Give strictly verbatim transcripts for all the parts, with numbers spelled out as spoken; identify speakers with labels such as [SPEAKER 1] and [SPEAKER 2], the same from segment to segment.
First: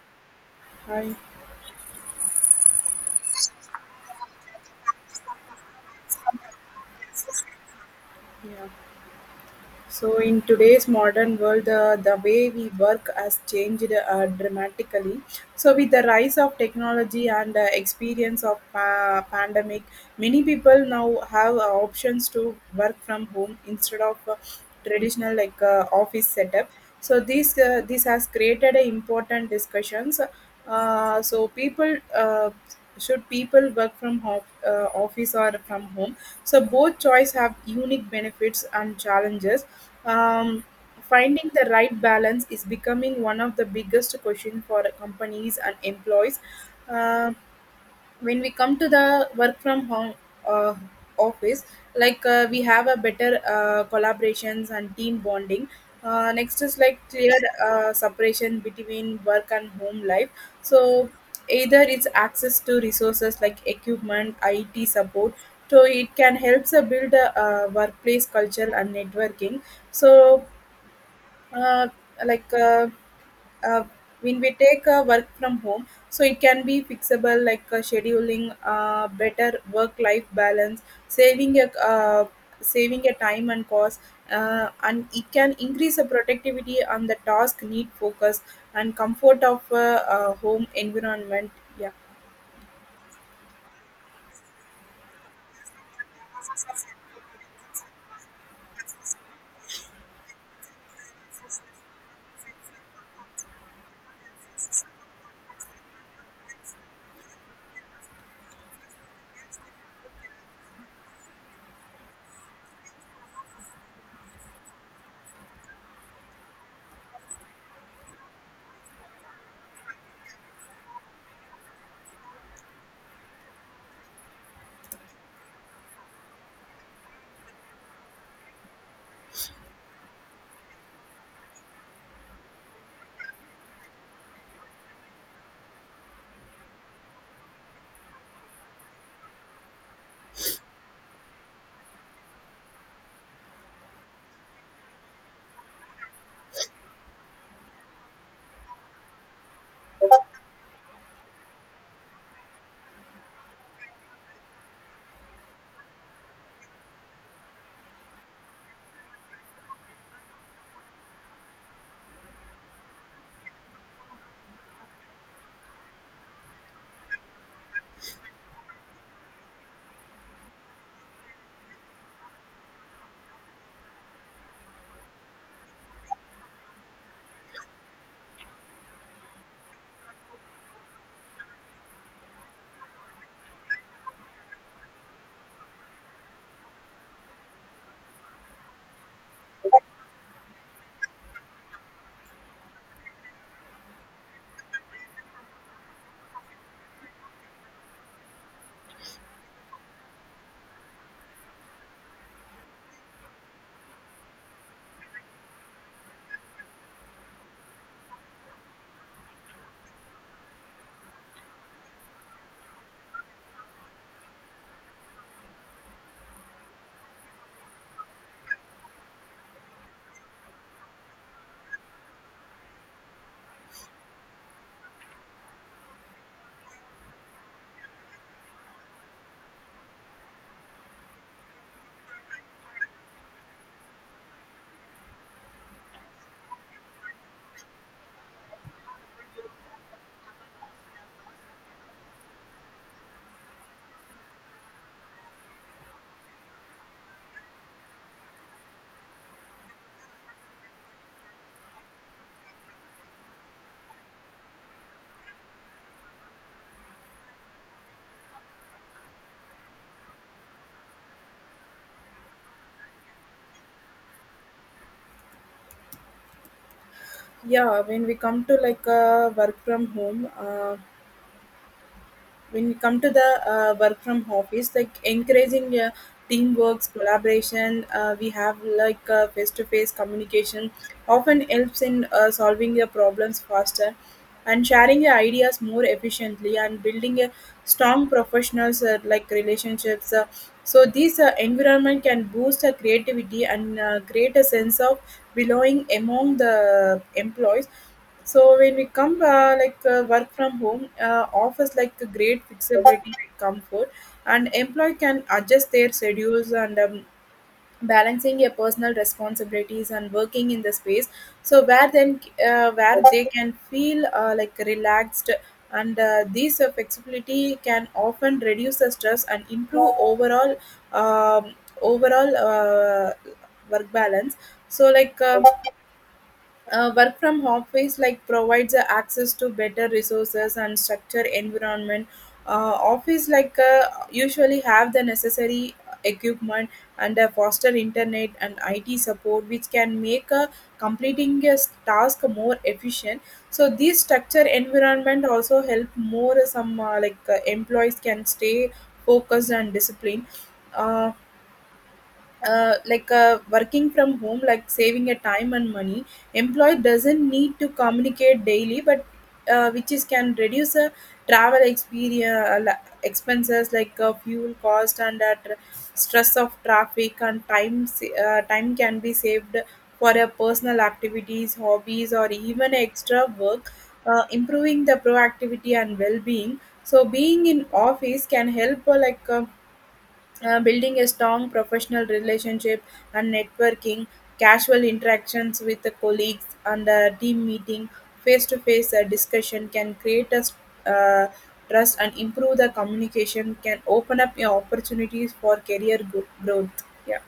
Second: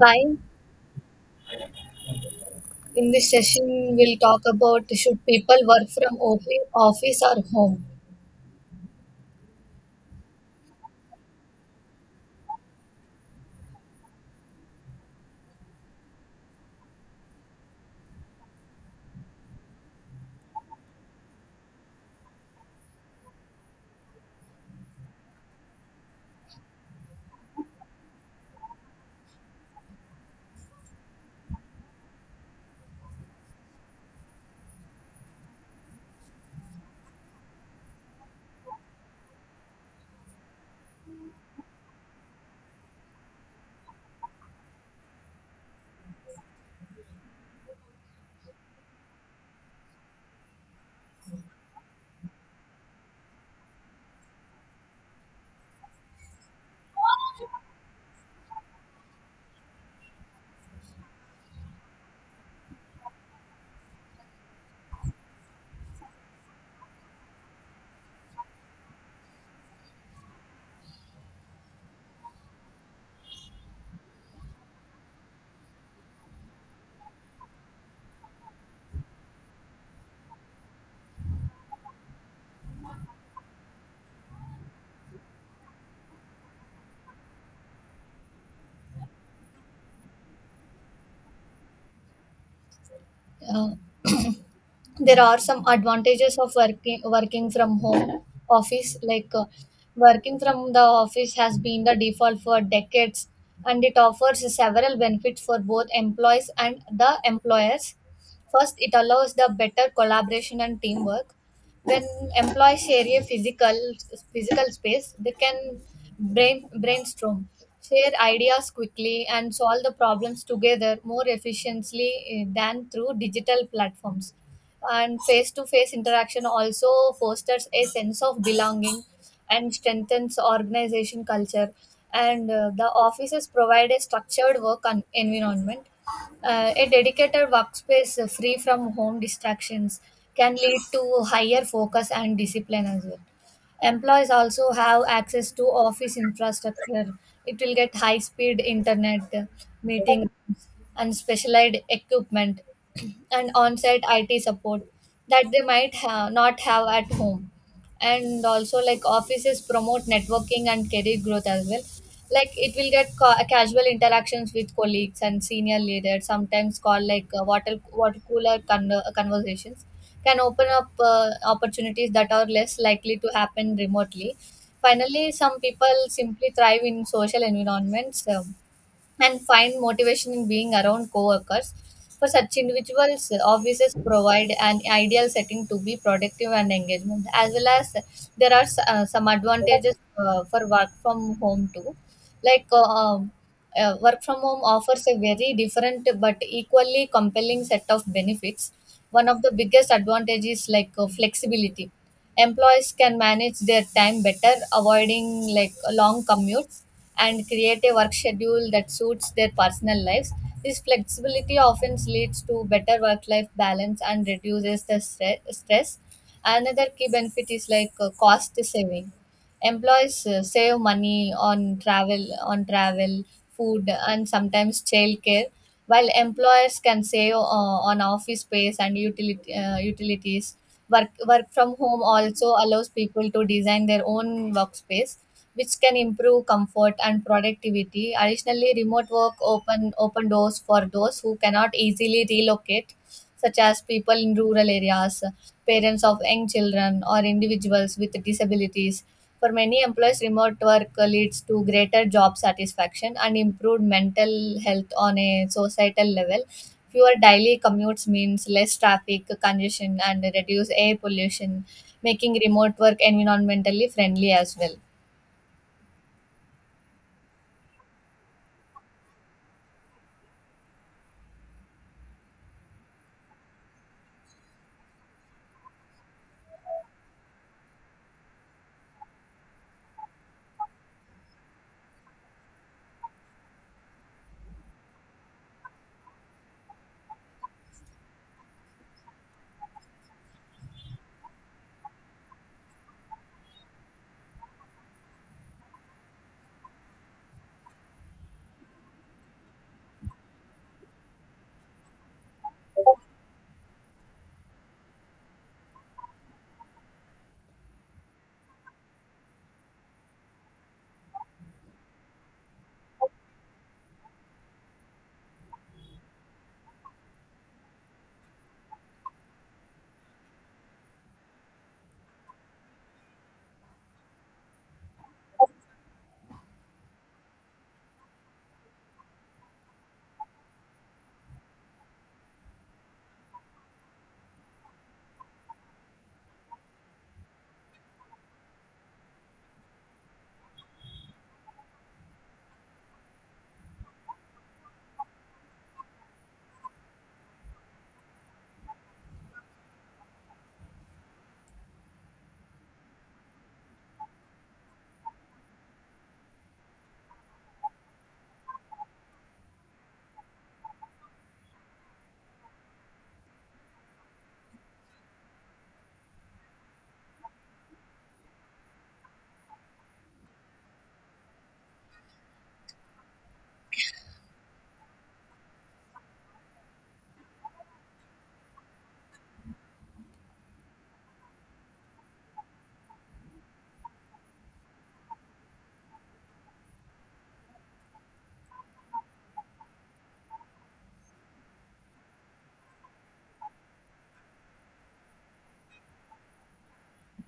[SPEAKER 1] Hi,
[SPEAKER 2] Hi.
[SPEAKER 1] in this session, we'll talk about should people work from op- office or home.
[SPEAKER 2] Yeah. So in today's modern world, uh, the way we work has changed uh, dramatically. So with the rise of technology and uh, experience of uh, pandemic, many people now have uh, options to work from home instead of uh, traditional like uh, office setup. So this uh, this has created a important discussions. Uh, so people uh, should people work from home, uh, office or from home. So both choice have unique benefits and challenges. Um, Finding the right balance is becoming one of the biggest question for companies and employees. Um when we come to the work from home, uh, office, like uh, we have a better uh, collaborations and team bonding. Uh, next is like clear uh, separation between work and home life. So either it's access to resources like equipment it support, so it can help uh, build a uh, workplace culture and networking. So uh, like uh, uh, when we take uh, work from home, so it can be fixable, like uh, scheduling, uh, better work life balance, saving a uh, saving a time and cost, uh, and it can increase the productivity on the task need focus and comfort of uh, uh, home environment. Yeah.
[SPEAKER 1] Uh, there are some advantages of working working from home office like uh, working from the office has been the default for decades, and it offers several benefits for both employees and the employers. First, it allows the better collaboration and teamwork. When employees share a physical physical space, they can brain brainstorm, share ideas quickly, and solve the problems together more efficiently eh, than through digital platforms. And face to face interaction also fosters a sense of belonging and strengthens organization culture. And uh, the offices provide a structured work en- environment. Uh, a dedicated workspace uh, free from home distractions can lead to higher focus and discipline as well. Employees also have access to office infrastructure. It will get high speed internet, meeting rooms, and specialized equipment and on site I T support that they might ha- not have at home. And also, like, offices promote networking and career growth as well. Like, it will get ca- casual interactions with colleagues and senior leaders, sometimes called like uh, water, water cooler con- conversations, can open up uh, opportunities that are less likely to happen remotely. Finally, some people simply thrive in social environments. Um, and find motivation in being around coworkers. For such individuals, offices provide an ideal setting to be productive and engagement, as well as there are uh, some advantages uh, for work from home too. Like uh, um, uh, Work from home offers a very different but equally compelling set of benefits. One of the biggest advantages, like, uh, flexibility: employees can manage their time better, avoiding like long commutes, and create a work schedule that suits their personal lives. This flexibility often leads to better work life balance and reduces the stre- stress. Another key benefit is like uh, cost saving. Employees uh, save money on travel, on travel, food, and sometimes childcare, while employers can save uh, on office space and utility, uh, utilities. Work, work from home also allows people to design their own workspace, which can improve comfort and productivity. Additionally, remote work open open doors for those who cannot easily relocate, such as people in rural areas, parents of young children, or individuals with disabilities. For many employees, remote work leads to greater job satisfaction and improved mental health. On a societal level, fewer daily commutes means less traffic congestion and reduce air pollution, making remote work environmentally friendly as well.
[SPEAKER 2] Yeah, when we come to, like uh, work from home, uh, when you come to the uh, work from office, like encouraging uh, teamwork collaboration, uh, we have, like uh, face-to-face communication often helps in uh, solving your problems faster and sharing your ideas more efficiently and building a strong professionals, uh, like relationships. Uh, so this uh, environment can boost our creativity and uh, create a sense of belonging among the employees. So when we come, uh, like uh, work from home, uh, offers like a great flexibility and comfort, and employee can adjust their schedules and um, balancing your personal responsibilities and working in the space. So where then, uh, where they can feel, uh, like relaxed, and uh, this uh, flexibility can often reduce the stress and improve overall um, overall uh, work balance. So like. Um, uh, work from home phase, like provides uh, access to better resources and structure environment. Uh, office, like uh, usually have the necessary equipment and a foster internet and I T support, which can make uh, completing a s- task more efficient. So this structure environment also help more, uh, some, uh, like uh, employees can stay focused and disciplined. Uh, uh, like uh, Working from home, like saving a time and money, employee doesn't need to communicate daily, but uh, which is can reduce uh, travel experience uh, expenses, like uh, fuel cost and uh, tr- stress of traffic, and time sa- uh, time can be saved for uh, personal activities, hobbies, or even extra work, uh, improving the proactivity and well-being. So being in office can help, uh, like. um uh, building a strong professional relationship and networking, casual interactions with the colleagues, and a team meeting, face to face discussion can create a s- uh, trust and improve the communication, can open up your opportunities for career gro- growth. Yeah.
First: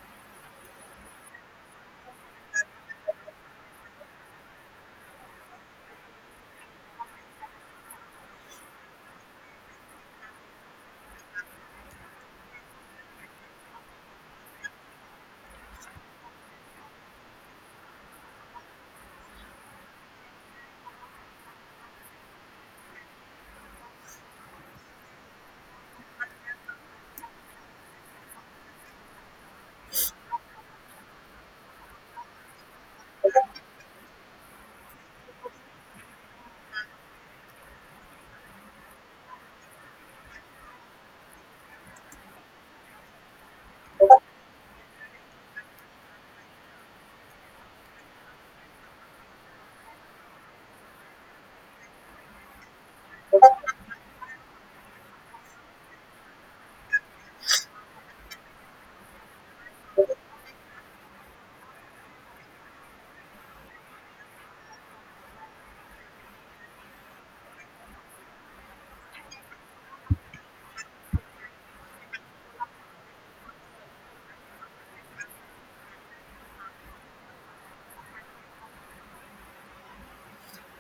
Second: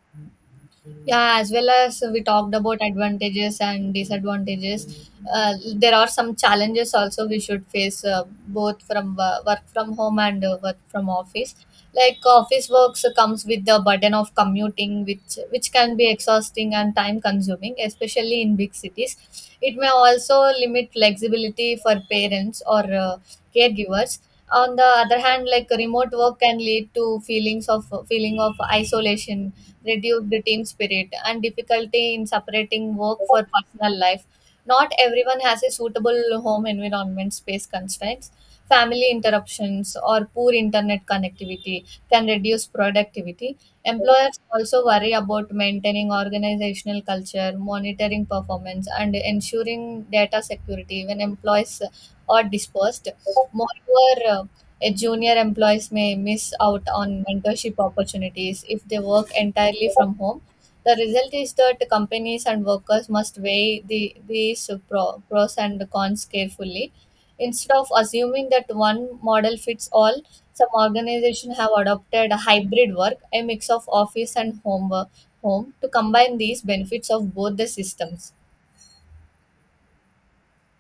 [SPEAKER 1] Yeah, as well as we talked about advantages and disadvantages, uh, there are some challenges also we should face uh, both from wo- work from home and uh, work from office. Like, office works comes with the burden of commuting, which which can be exhausting and time consuming, especially in big cities. It may also limit flexibility for parents or uh, caregivers. On the other hand, like, remote work can lead to feelings of feeling of isolation, reduce the team spirit, and difficulty in separating work for personal life. Not everyone has a suitable home environment; space constraints, family interruptions, or poor internet connectivity can reduce productivity. Employers also worry about maintaining organizational culture, monitoring performance, and ensuring data security when employees are dispersed. Moreover, uh, a junior employees may miss out on mentorship opportunities if they work entirely from home. The result is that companies and workers must weigh the, these pro, pros and cons carefully. Instead of assuming that one model fits all, some organizations have adopted a hybrid work, a mix of office and home, work- home, to combine these benefits of both the systems.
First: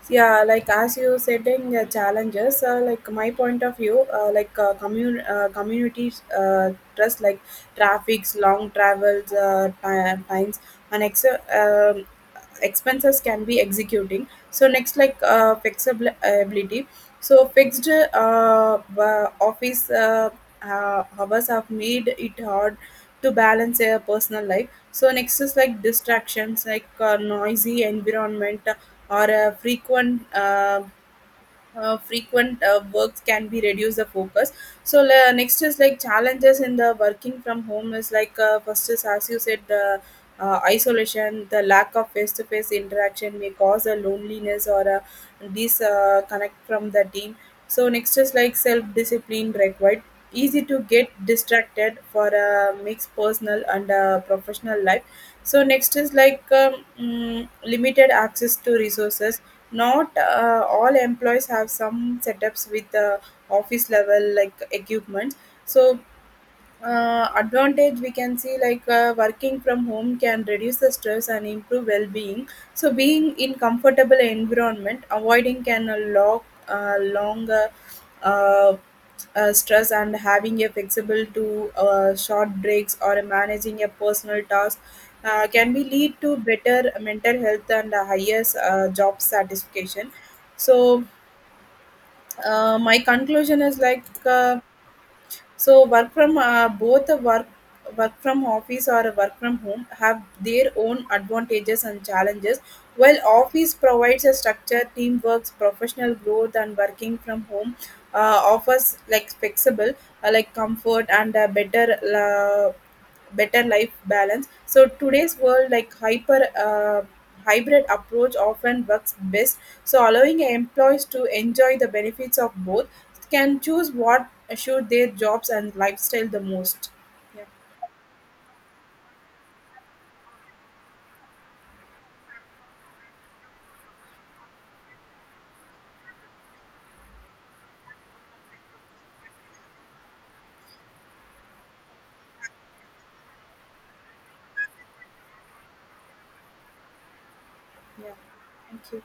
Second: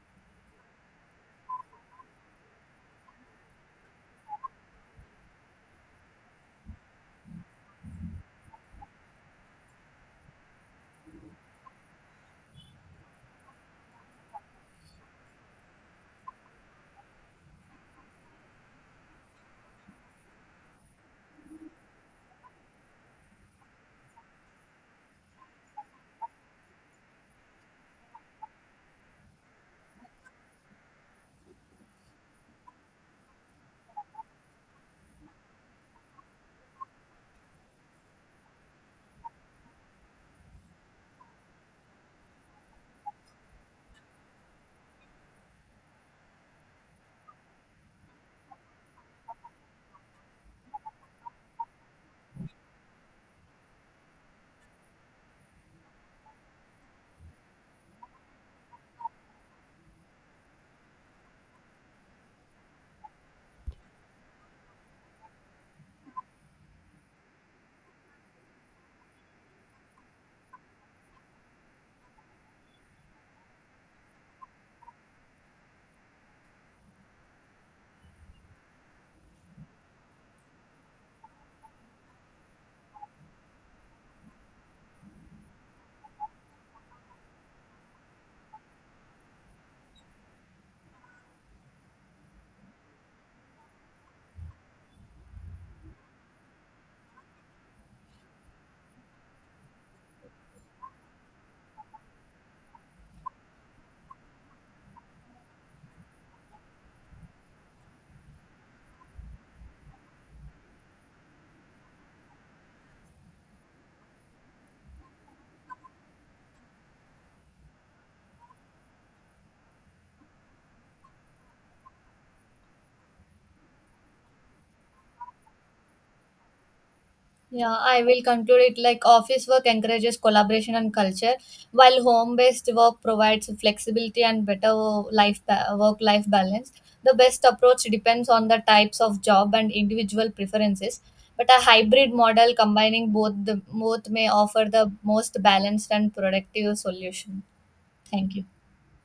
[SPEAKER 2] Yeah, like as you setting uh, challenges, uh, like my point of view, uh, like uh, commun- uh, communities, uh, trust, like traffics, long travels, uh, ti- times, and ex- um expenses can be executing. So next, like uh, flexibility, so fixed uh, wa- office uh, uh, hours have made it hard to balance a personal life. So next is like distractions, like uh, noisy environment or uh, frequent uh, uh, frequent uh, works can be reduce the focus. So uh, next is like challenges in the working from home is like, uh, first is as you said the uh, isolation, the lack of face-to-face interaction may cause a loneliness or a disconnect from the team. So next is like self-discipline required, easy to get distracted for a mixed personal and uh, professional life. So next is like um, mm, limited access to resources, not uh, all employees have some setups with the office level, like equipment. So uh, advantage we can see, like uh, working from home can reduce the stress and improve well-being, so being in comfortable environment avoiding can uh, lock, uh, longer, uh, uh, stress, and having a flexible to uh, short breaks or managing a personal task, uh, can be lead to better mental health and a higher uh, job satisfaction. So uh, my conclusion is like, uh, so work from, uh, both the work work from office or work from home have their own advantages and challenges. While office provides a structure, teamwork, professional growth, and working from home uh, offers like flexible, uh, like comfort and a better uh, better life balance. So today's world, like hyper. Uh, hybrid approach often works best, so allowing employees to enjoy the benefits of both, can choose what assure their jobs and lifestyle the most. Yeah,
[SPEAKER 1] Yeah, I will conclude it like office work encourages collaboration and culture, while home-based work provides flexibility and better life ba- work-life balance. The best approach depends on the types of job and individual preferences, but a hybrid model combining both the both may offer the most balanced and productive solution.
[SPEAKER 2] yeah.
[SPEAKER 1] Thank you.
[SPEAKER 2] Thank you.